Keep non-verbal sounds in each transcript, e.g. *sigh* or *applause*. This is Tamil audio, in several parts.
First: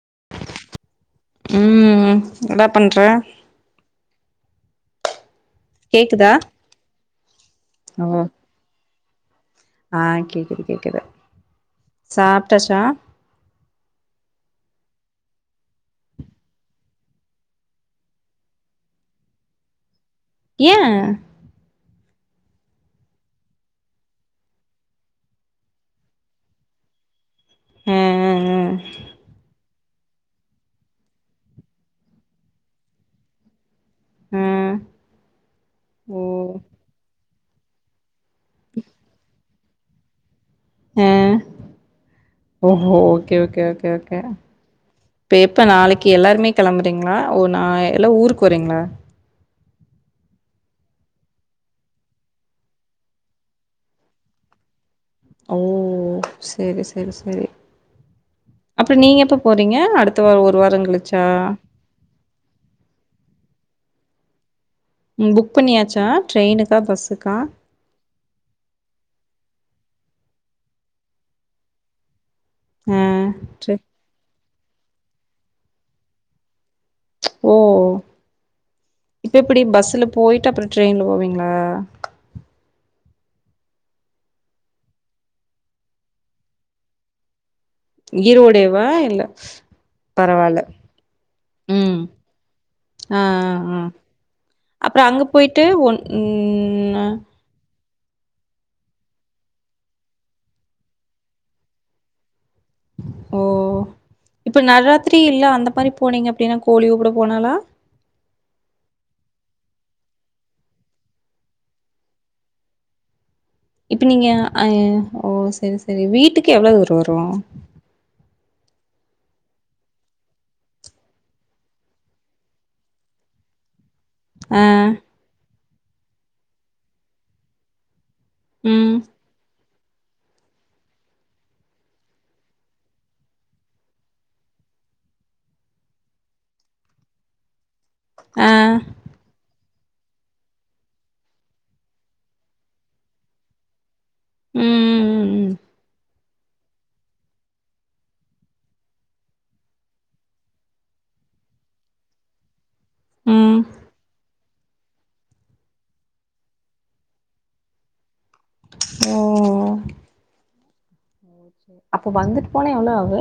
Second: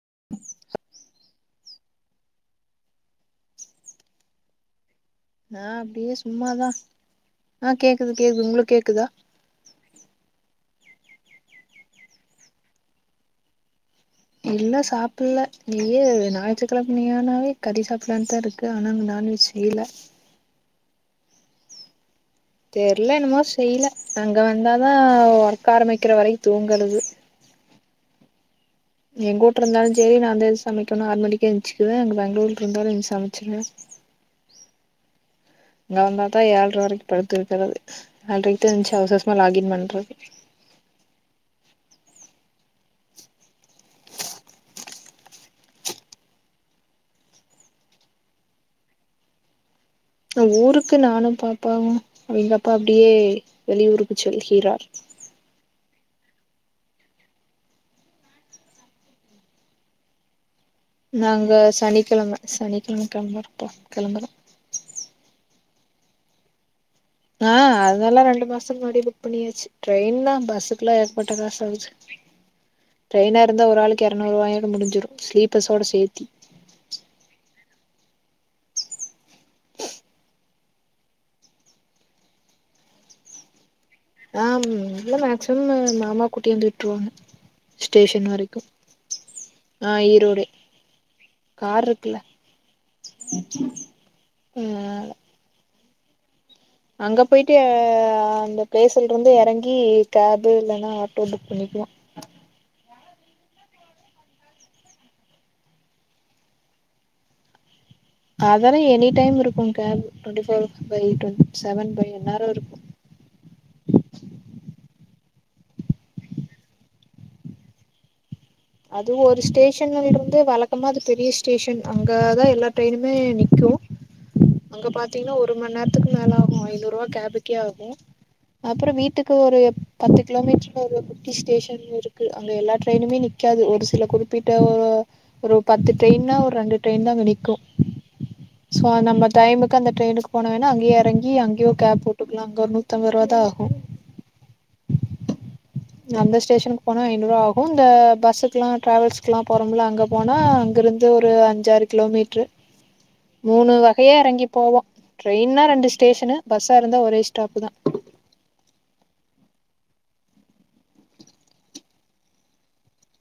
*inaudible* உம் என்டா பண்ற ஆஹ் அப்படியே கேக்குதா சும்மாதான் ஆஹ் கேக்குது கேக்குது உங்களும் கேக்குதா ஆஹ் கேக்குது கேக்குது சாப்பிட்டாச்சா இல்ல சாப்பிடல இயே ஞாயிற்றுக்கிழமையானாவே கறி சாப்பிடலான்னுதான் இருக்கு ஆனா அங்க நான்வெஜ் செய்யல என் தெர்ல என்னமோ செய்யல அங்க வந்தாதான் ஒர்க்க ஆரம்பிக்கிற வரைக்கும் தூங்குறது ஹம் உம் உம் எங்க வீட்டு இருந்தாலும் சரி நான் அந்த எது சமைக்கணும் ஆறு மணிக்கக்கு எந்துச்சுக்குவேன் அங்க பெங்களூர்ல இருந்தாலும் சமைச்சிருேன் உம் அங்க வந்தாதான் ஏழுரை வரைக்கும் படு- இருக்கிறது எழுரைக்கு தான் எந்திருச்சு அவசர அவசரமா லாகின் பண்ணேன் *unintelligible* ஹ் ஓஹோ ஓகே ஓகேகே கே இப்ப எப்ப நாளைக்கு எல்லாருமே கிளம்புறீங்களா ஓ நா எல்லாம் ஊருக்கு வரீங்களா ஊருக்கு நானும் பாப்பாவும் அவங்க அப்பா அப்படியே வெளியூறுக்கு செல்கிறார் ஓ சரி சரி சரி அப்புறம் நீங்க எப்ப போறீங்க அடுத்த வாரம் ஒரு- வாரோ கழிச்சா நாங்க சனிக்கிழமை சனிக்கிழமை கிளம்புறோம் அப்ப கிளம்பலாம் உம் புக் பண்ணியாச்சா ட்ரெயினக்கா பஸ் ஆஹ் அதல்லா ரெண்டு மாசம் முன்னாடிே புக் பண்ணிய சு ட்ரெயின்லா பஸ்ஸுக்குல்லா ஏகப்பட்ட காசு ஆய்ருச்சு ஆ ட்ரெயினா இருந்தா ட்ரெ ஒரு ஆளுக்கு எரநூறு ரூபாயு முடிஞ்சிடு ஸ்லீப்பர்ஸ்ஸோட சேத்தி ஓ இப்ப எப்டி பஸ்ல போயிட்டு அப்புறோ ட்ரெயின்ல போவீங்களா ஆஹ்ம் இல்ல மேக்சிமம் மாமா கூட்டி வந்து விட்ருவாங்க ஸ்டேஷன் வரைக்கு ஈரோடுடேவா இல்ல ஆ ஈரோடு பரவால்ல கார் உம் இருக்குல்ல ஆஹ் அஹ் அஹ் அப்புறொ ஆ அங்க போயிட்டு ஒன் உம்ம் அங்க போயிட்டு ஆ ஆ அந்த பிளேஸ்ல இருந்து எறங்கி கேப்பு இல்லன்னா ஆட்டோ புக் பண்ணிக்கலா ஓ இப்ப நவராத்திரி இல்ல அந்த மாரி போனீங்க அப்டின்னா கோழியூ கூட போனாளா அதெல்லா எனி டைம் இருக்கு gap twenty four by seven by என்னாரு இருக்கு இப்ப நீங்க அஹ் ஓ சரி சரி வீட்டுக்கு எவ்வள தூரொ வரு அதுவு ஒரு ஸ்டேஷன் இருந்து வழக்கமா அது பெரிய ஸ்டேஷன் அங்கதா எல்லா ட்ரெயினுமே நிக்கும் ஆ அங்க பாத்தீங்கன்னா ஒரு ஒரு மண் நேரத்துக்கு மேல ஆகு ஐநூறு ரூபா கேபுக்கே ஆகு ம் அப்புறம் வீட்டுக்கு ஒரு பத்து கிலோமீட்டர்ல ஒரு குட்டி ஸ்டேஷன் இருக்கு அங்க எல்லா ட்ரெயினுமே நிக் நிக்காது ஒரு சில குறிப்பிட்ட ஒரு ஒரு பத்து ட்ரெயின் நா ஒரு ரெண்டு ட்ரெயின் தா அங்க நிக்கும் ஆ சோ நம்ம டைமுக் அந்த ட்ரெயினுக்கு போனேனா அங்கயே இறங்கி அங்கயே கேப் போட்டுக்கலாம் அங்க ஒரு நூத்தம்பது ரூபாதா ஆகும் உம் உம் உம் உம் அந்த ஸ்டேஷனுக்கு போனால் ஐநூறுவா ஆகும் இந்த பஸ்சுக்கெலாம் ட்ராவல்ஸ்க்கெலாம் போகறமல அங்கே போனால் அங்கிருந்து ஒரு அஞ்சாறு கிலோமீட்ரு ம் மூணு வகையா எறங்கி போவோம் ட்ரெயின்னா ரெண்டு ஸ்டேஷனு பஸ்ஸா இருந்தா ஒரே ஸ்டாப்பு தா ஓ ஓ ச்சேரி அப்ப வந்துட்டு போனா எவ்வளோ ஆகு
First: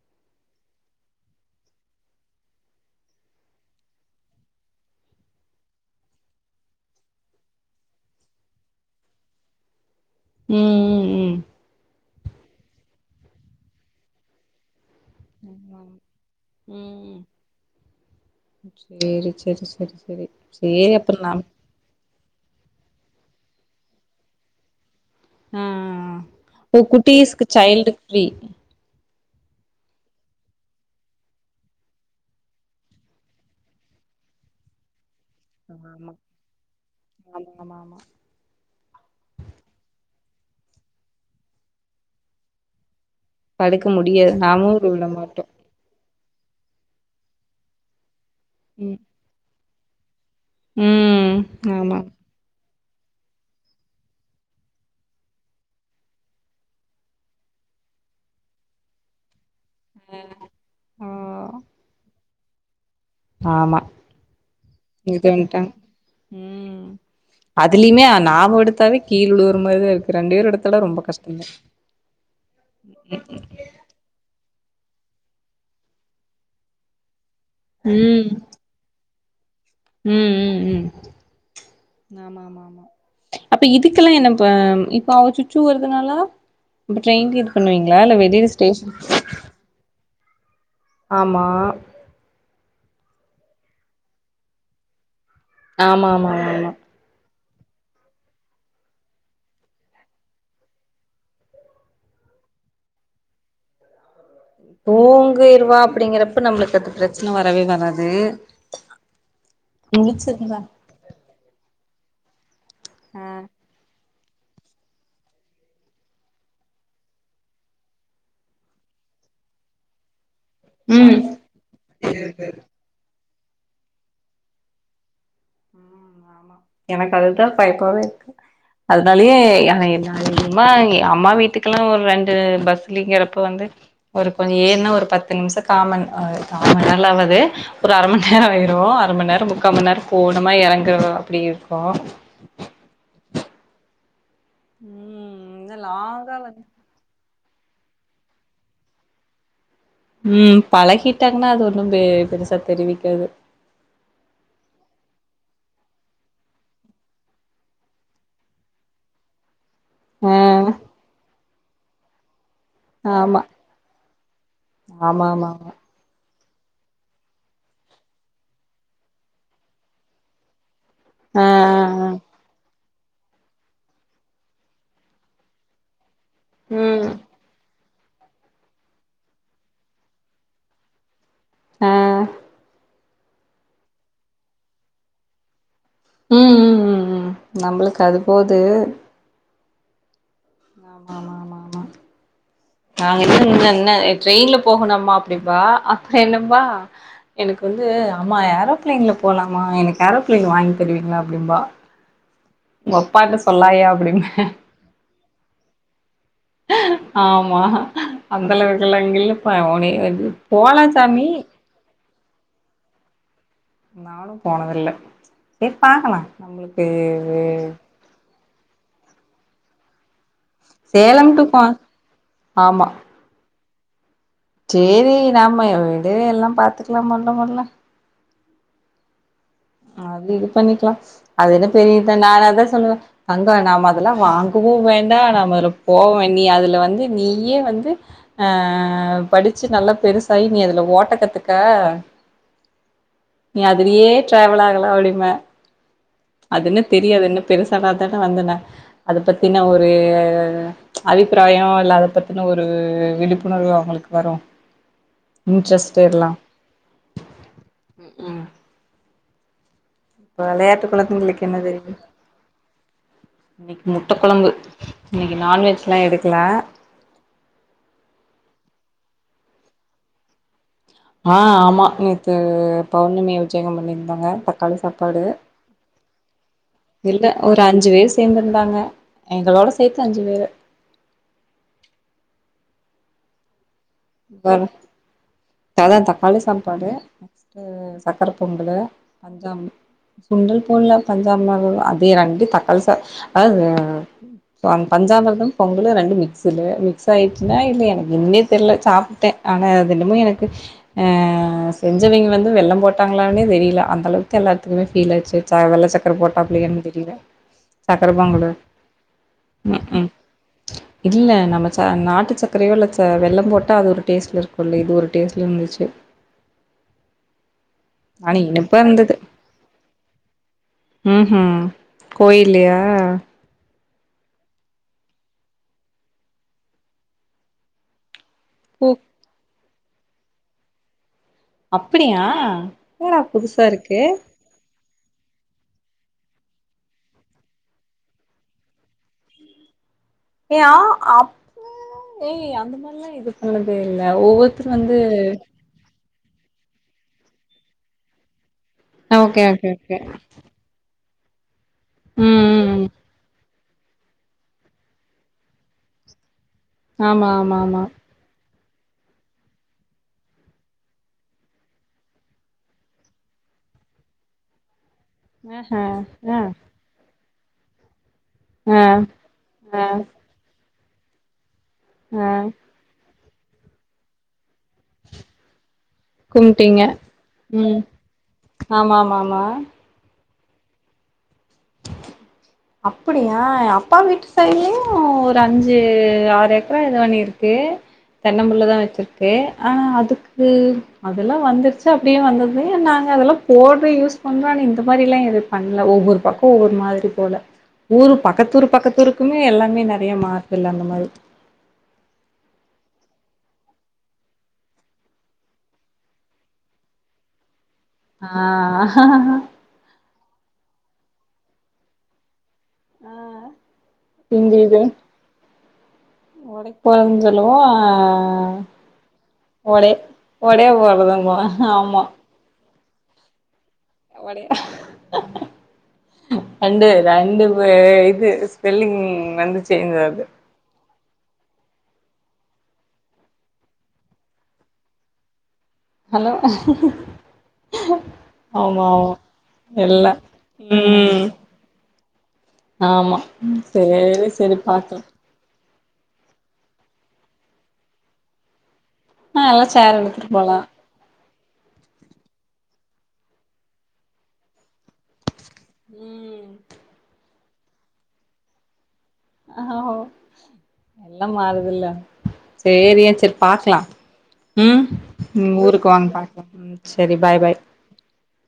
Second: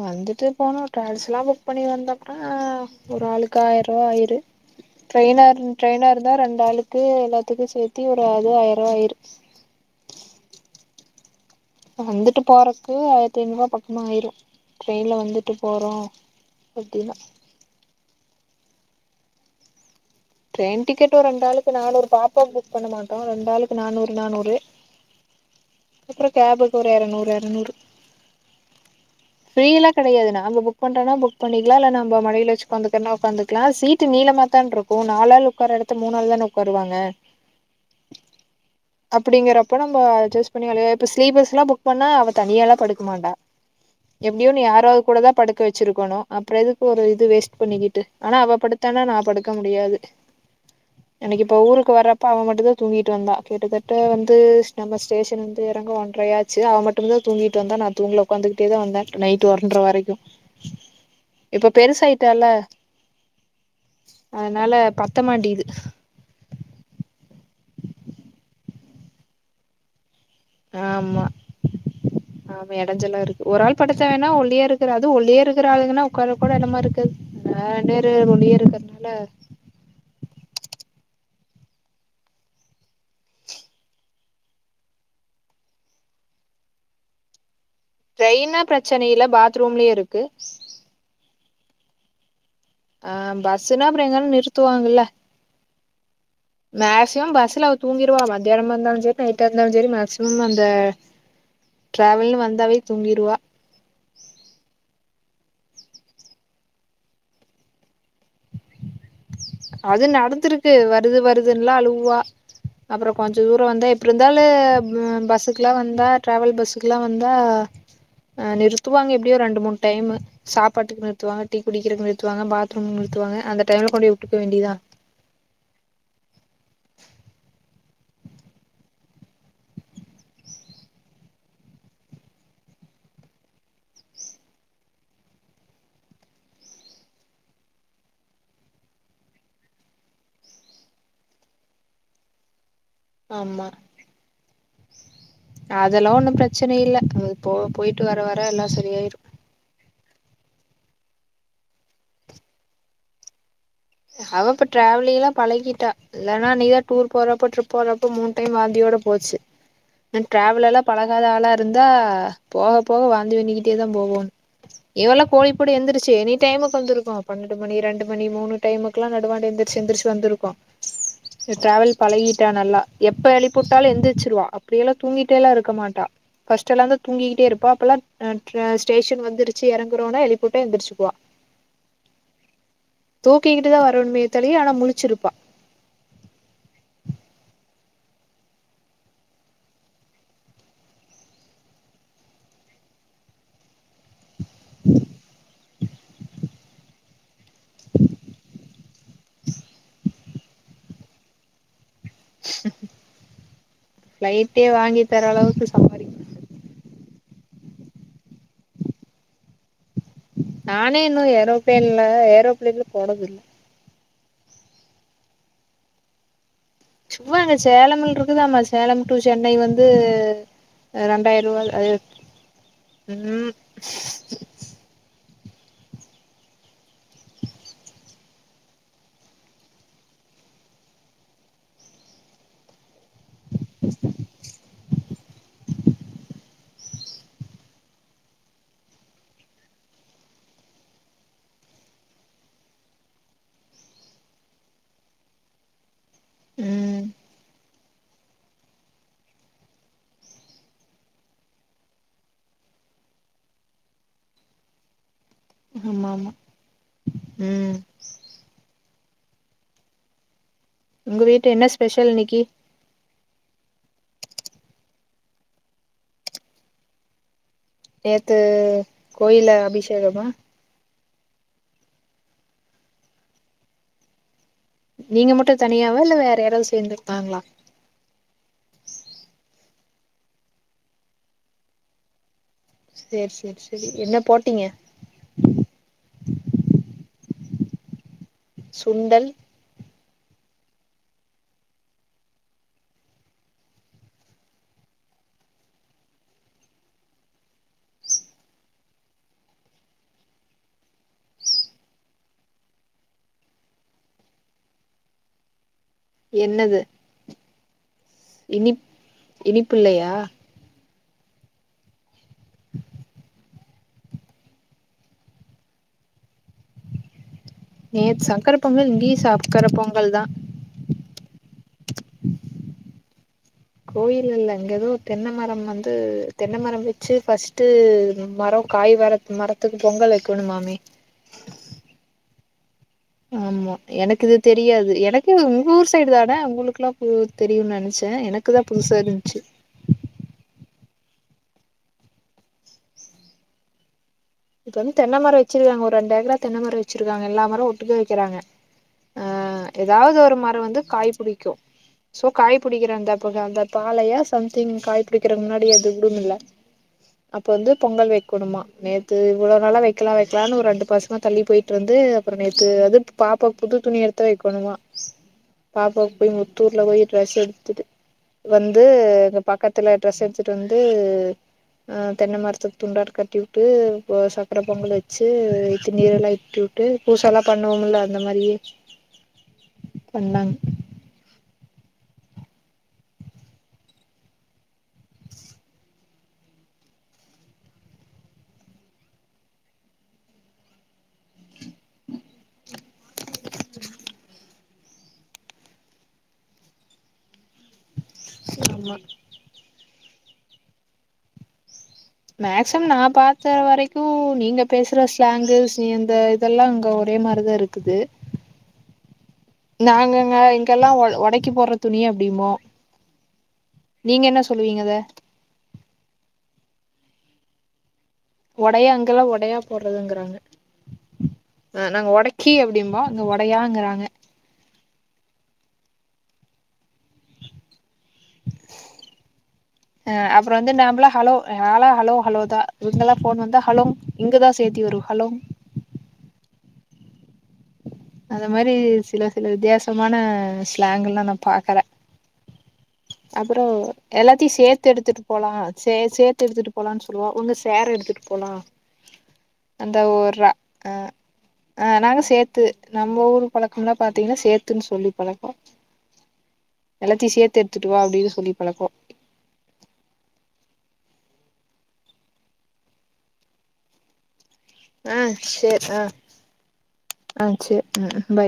வந்துட்டு போனா டிராவல்ஸ் எல்லாம் புக் பண்ணி வந்தம்னா ஒரு ஆளுக்கு ஆயிரம் ரூபா ஆயுறு ட்ரெய்னா ட்ரெய்னா இருந்தா ரெண்டு ஆளுக்கு எல்லாத்துக்கும் சேர்த்தி ஒரு அது ஆயிரம் ரூபா ஆயிரு உம் உம் உம் வந்துட்டு போறதுக்கு ஆயிரத்தி ஐநூறுபா பக்கமா ஆயிரு ட்ரெயினில் வந்துட்டு போறோம் ம் அப்படினா ம் சேரி சரி சரி ட்ரெயின் டிக்கெட் ஒரு ரெண்டு ஆளுக்கு நானூறு தா டிக்கெட் புக் பண்ண மாட்டோம் ரெண்டாளுக்கு நானூறு நானூறு ஆ ஆ அப்றோ கேபுக்கு ஆ ஒரு எரநூறு குட்டீஸ்க்கு சைல்டு ஃப்ரீ ஃப்ரீயெல்லாம் கிடையாது நாம புக் பண்றனா புக் பண்ணிக்கலாம் இல்ல நம்ம மடியில வச்சு உக்காந்துக்கலான்னா உக்காந்துக்கலாம் சீட்டு நீளமா தான் இருக்கும் நால் ஆலு உக்கார எடத்துல ஆமா மூணாள் தானே உக்காருவாங்க ஆமா ஆமா ஆமா அப்படிங்கறப்ப நம்ம *unintelligible* இப்ப ஸ்லிப் பஸ்ல்லா புக் பண்ணா அவ தனியாலா படுக் அமாண்டா படுக்க முடியாது எப்படியு நீ நாமு யாராது விட கூடதா மாட்டோ படுக்க வச்சிருக்கணு அப்புறம் எதுக்கு ஒரு இது வேஸ்ட் பண்ணிக்கிட்டு ஆனா அவ ம் படுத்தானா நா படு இருக்க முடியாது ம் அன்னைக்கு இப்ப ஊருக்கு ஆமா வர்றப்ப அவன் மட்டும்தான் தூங்கிட்டு வந்தா கிட்டுத்தட்ட வந்து நம்மஸ் ஸ்டேஷன் வந்து எறங்க ஒன்றயாச்சு அவ மட்டும்தா தூங்கிட்டு வந்தா நா தூங்கல உக்காந்துக்கிட்டே தா வந்தே நைட் *unintelligible* வரைக்கும் ஆ இப்ப பெருசா ட்டல ஆமா பத்த இது மாட்டிது விட்டாங்க உம் அதுலயுமே நாம எடுத்தாவே கீழுற மாரிதா இருக் ஆமா ஆமா எடஞ்சல்லா இருக்கு ஒரு ஆள் படுத்த வேணா ஒல்லியா இருக் குரு அதுவு ஒல்லியா இருக்குற ஆளுக்கன்னா உக்கார கூட எடமா இருக்கு ஆஹ் நேரு ஒல்லியா இருக்கறனால உம் உம் உம் ஆமா ஆமா ஆமா அப்ப இதுக்கெல்லா என்ன ப இப்ப அவ சுச்ச வருதுனால இப்ப ட்ரெயின்கு இரு பண்ணுவீங்களா இல்ல வெளில ஸ்டேஷன் கு அமா ஆஹ் பஸ்ன்னா அப்பறொ எங்கானா நிறுத்துவாங்கல்ல ஆமா ஆமா ஆமா ஆமா மேக்சிமம் பஸ்ல தூங்கிருவா மத்தியானமா இருந்தாலு சேரி நைடா இருந்தாலு சேரி மேக்சிமம் அந்த டிராவல்னு வந்தாவே தூங்கிறுவா தூங்கிறுவா அப்டிங்கிறப்ப நம்மளுக்கு அது பிரச்சன வரவே வராது அது முழிச்சிருந்தா நடந்திருக்கு வருது வருதுன்ல்லா அழுவு வா அப்பறோ ஆ கொஞ்சொ தூரொ வந்தா இப் அப்ற இருந்தாலு பஸ்ஸுக்குலா வந்தா ட்ராவல் பஸ்ஸுக்குலா வந்தா உ நிறுத்துவாங்க எப்டியோ ஒரு ரெண்டு மூணு டைம்மு சாப்பாட்டுக்கு ம் நிறுத்துவாங்க டீ குடிக்கிறதுக்கு நிறுத்துவாங்க பாத்ரூம் நிறுத்துவாங்க அந்த டைம்ல கொண்டுய விட்டு பபோ வேண்டியதா எனக்கு அதுதா சைக்கோவே இருக்கு அதனால யே ஏ ஏமா அம்மா வீட்டுக்கெல்லா ஒரு ரெண்டு பஸ்லிங்கிறப்ப வந்து ஒரு கொஞ்சொ ஏனா ஒரு பத்து நிமிஷ காமன் ஆ காமணிே நேர ஆவது ஒரு அர மணி நேரொ ஆயிருவு அர மணி நேர முக்கா மணி நேரொ போனுமா எறங்குற அப்டி இருக்கு ஆமா உம் அதெல்லா ஒண்ணு பிரச்சன இல்ல அ போ போயிட்டு வர வர எல்லா சரியாயிரு உம் பழகிட்டாங்கன்னா அது ஒண்ணு பெ பெருசா தெரிவிக்காது அவ இப்ப டிராவலிங்ல்லா பழகிட்டா இல்லன்னா நீதா டூர் போறப்போ ட்ரிப் போறப்போ மூணு டைம் வாந்தியோட போச்சு உ ஆ டிராவல் எல்லா பழகாத ஆளா இருந் ந்தா போக போக வாந்தி ஆமா பண்ணிக்கிட்டே தா போகணோ ஆமா இவெல்லா ஆமா ஆமா கோயில் போக எழுந்திரச்சு இனி டைமுக்கு வந்திருக்கோ பன்னெண்டு மணி ரெண்டு மணி மூணு டைமுக்கு எல்லா நடவாண்ட எந்திரச்சு எந்திரச்சுலா வந்திருக்கோ ஆ ட்ராவெல் ஆ பழகிட்டா நல்லா எப்ப எழிப்பிவுட்டாலு எந்திருச்சுருவ அப்படியெ எல்லா தூங்கிட்டேல்லா இருக்க மாட்டா பஸ்ட் எல்லா ம் தூங்கிக்கிட்டே இருப்பா இப்பெல்லா ஆஹ் ஸ்டேஷன் வந்துருச்சு இறங்குறோனா எழுப்பிவிட்ட எந்துருச்சிக்குவா ஆஹ் தூக்கிக்கிட்டு தா வரவணுமே தோளியே ஆனா முளிச்சிருப்பா உம் உம் உம் உம் நம்மளுக்கு அது போது ஆமா ஆமா ஆமா ஆமா நாங்க என்ன செய்வோன்ன ட்ரெயின்ல போகணுமா அப்டின்பா அப்புறோ என்னபா எனக்கு வந்து அம்மா ஏரோப்பிளைன்ல போலாமா எனக்கு ஏரோ ஏரோப்பிளையன் வாங்கி தருவீங்களா அப்டிம்பா உங்க அப்பாட்ட சொல்லாயா அப்டிம்பே பிளைட்டே வாங்கி தர அளவுக்கு சம்பதி ஆமா அந்த அளவுக்குள்ளாம் இங்க இல்ல பவுனே இது போலாம் சாமி ஏரோப்பிளேன்ல போனது இல்ல நானும் போனதில்ல சேரி பாக்கலா நம்மளுக்கு சும்மா அங்க சேலம் இருக்குதா மா சேலம் டு சென்னை வந்து சேலம் ரெண்டாயிர டு கோ ரூபா அ ஆமா உஹம் சேரி நாம விடவே எல்லா பாத்துக்கலாம் பண்ணலா பண்ணலா அது இது பண்ணிக்கலா அது என்ன பெரிய இதா நா அதான் சொல்லுவே அங்க நாம அதெல்லா வாங்கவு வேண்ட நா போவேன் நீ அதுல வந்து நீயே வந்து அஹ் படிச்சு நல்லா பெருசாயி நீ அதுல ஓட்ட கத்துக்க நீ அதுலயே டிராவல் ஆகலா அப்டின்பே அது என்ன ம் தெரியாது என்ன பெருசான தானே வந்தனே அத பத்தின ஒரு அபிப்பிராயோ இல்ல அத பத்தின ஒரு விழிப்புணர்வு அவுங்களுக்கு வரோ ஆமா ஆமா உம் ம் ம் இப்ப விளையாட்டு உங்க கொழந்தைங்களுக்கு வீட்டு என்ன தெரியு ஸ்பெஷல் இன்னைக்கி இன்னைக்கு முட்ட கொழம்பு இன்னைக்கு நான்வெஜ்ல்லாம் எடுக்கல நேத்து கோயில்ல அபிஷேகமா ஆஹ் ஆமா நேத்து பௌர்ணமி விஜேகம் பண்ணியிருந்தாங்க ப க்காளி சாப்பாடு நீங்க மட்டு தனியாவா இல்ல வேற யாராவது இல்ல சேந்துருக்காங்களா ஒரு அஞ்சு வேர் சேர்ந்திருந்தாங்க எங்களோட செத்து அஞ்சு பேரு சேர் சேர் சே வற அதா தக்காளி சாப்பாடு ஹ்ம் சக்கர பொங்கல் சுண்டல் பஞ்சாம் சுண்டல் போடல பஞ்சாமர்த அதே ரண்டு தக்காளி சா அதாவ்து அ ப பஞ்சாமிர்தம் பொங்கல் ரண்டு மிக்ஸல் மிக்ஸ் ஆயிச்சுன்னா இல்ல எனக்கு என்னனே தெர்ல சாப்ட்டே ஆனா அதென்னமோ எனக்கு அ செஞ்சவெங்க வந்து வெள்ளம் போட்டாங்களானே தெரியல அந்தளவுக்கு எல்லாத்துக்குமே ஃபீல் ஆயிருச்சு ச வெள்ள சக் சக்கர என்னது போட்டாப்ளயான் தெரியல சக்கர பொங்கலு இனிப் உம் உம் இனிப்பில்லையா இல்ல நம்ம ச நாட்டு சக்கரையோ இல்ல ச வெள்ளம் போட் டா அது ஒரு டேஸ்ட்ல இருக்குல்லெ இது ஒரு டேஸ்ட்ல இருந்துச்சு நேத்து ஆனா சக்கர இனிப்பா பொங்கல் இருந்துது இங்கேயு சக்கர பொங்கல் தா ம்ஹும் கோயிலயா கோயில்ல இல்ல இங்க எதோ தென்னமரம் வந்து தென்னைமரம் வச்சு ஃபர்ஸ்ட் மரொ ஓ காய் வரத்து மர துக்கு பொங்கல் வைக்கணுமாமே அப்படியா என்னடா புதுசா ஆமா இருக்கு எனக்கிது தெரியாது எனக் உங்க ஊர் சைடு தான உங்களுக்குல்லா பு தெரியும்னு நெனச்ச எனக்குதா புதுசா இருந்துச்சு *unintelligible* ஏ அந்த மாதிரிலாம் இது பண்ணதே இல்ல இது வந்து தென்னை மரம் வச்சிருக்காங்க ஒரு ரெண்டு ஏக்கரா தென்னைமரம் வச்சிருக்காங்க எல்லா மரம் ஒட்டுகா வைக்கிறாங்க ஓகே அஹ் ஓகே ஓகே ஏதாவது ஒரு மரம் வந்து காய்க் புடிக்கும் சோ ம் காய் ம் ம் *unintelligible* பாளையா சம்திங் காய் புடிக்கிறதுக்கு முன்னாடி அது விடுமில்ல ஆமா அப்ப ஆமா வந்து ஆமா பொங்கல் வைக்கணுமா *unintelligible* அ இவ்வளவு நாளா வைக்கலாம் வைக்கலாம்னு ஒரு ரெண்டு மாசமா தள்ளி போயிட்டிருந்து அப்புறம் நேத்து அது பாப்பா புது துணி எடுத்து வைக்கணுமா ஆஹா பாப்பாக்கு போய் ஆ முத்தூர்ல போயி ட்ரெஸ் எடுத்துட்டு வந்து ஆ எங்க ஆ பக்கத்துல ட்ரெஸ் எடுத்துட்டு வந்து து ஆ தென்ன மரத்துக் துண்டாட்ருக்கம் ட்டி விட்டு *unintelligible* க்குற பொங்கலு வெச்சு இ திருநீறேல்லா இட்டு கும்ட்டீங்க வுட்டு பூசல்லா ம் பண்ணுவோமுல்ல அந்த மாரியே ஆமா ஆமா ஆமா வந்தாங் அப்புடியா எங்க அப்பாங் வீட் சைட்லயும் ஒரு அஞ்சு ஆறு ஏக்கரா இது பண்ணிருக்கு தென்னம்புள்ளதா வெச்சிருக்கு ஆனா அதுக்கு அதெல்லா வந்து ச்சு அப்டியே வந்தது நாங்க அதெல்லாம் போட்டு யூஸ் பண்லான் இருந் இந்த மாரில்லா எதும் பண்ல ஒவ்வொரு பக்கோ ஒவ்வொரு மாதிரி போல ஊர் பக்கத்தூர் ஆமா பக்கத்தூருக்குமே எல்லாமே ந றைய மாத்துல அந்த மாரி மேக்சம் நா பாத்த வரைக்கும் நீங்க பேசுற ஸ்லேங்கு சேந்த இதெல்லா அங்க ஒரே மாரிதா இருக் ஆ கெல்லா ஓல் ஒடைக்கி போட்ற துணிய அப்டிம்போ ஆ நீங்க என்ன இங்க சொல்லுவீங்க அத ஓடைக் போறன் சொல்லுவோ ஆ ஒடைய அங்கெல்லா ஒடையா போடுறதுங்கறாங்க ஒடையா போறதும்போ ஆஹ் நாங்க ஒடைக்கி அப்டிம் போ அவங்க ஒடையா ஒடயா ரண்டு ரண்டு பே க்கு ஸ்பெல்லிங் வந்து சேஞ்ச் அ ஆது அப்புறோ வந்து நாம்பளா ஹலோ ஹாலா ஹலோ ஹலோதா இவங்கல்லா போன் வந்தா ஹலோங் ங்கதா சேர்த்தி வரும் ஹலோ ஹலோ அந்த மாரி ஆமா சில சில எல்லா வித்தியாசமான ஸ்லாங்கலா ம் நா பாக்கல ஆமா அப்புறொ சேரி எல்லாத்தையு சேரி சேத்து பாக்கலா எடுத்துட்டு போலா சே சேத்து எடுத்துட்டு போலானு சொல்லுவா ஒன்னு சேர எடுத்துட்டு போலா ஆ எல்லா அந்த சேர் எடுத்துட்டு ஒரு போலா அ ஆ நாங்க சேத்து நம்ம ஊர் பழக்கம்லா பாத்தீங்கன்னா சேத்துன்னு சொல்லி பழக் கொ ம் எல்லாத்தியு சேத் த்துட்டுவா அப்படின் சொல்லி பழக்கொ ஆ ஒ எல்லாம் மாறுதுல்ல சரி அ சரி பாக்லா உம் ஆ ம் சேர் ஊருக்கு ஆ வாங்க பாக்கலா சரி பாய் ஆ பாய் சேர் ம் பாய்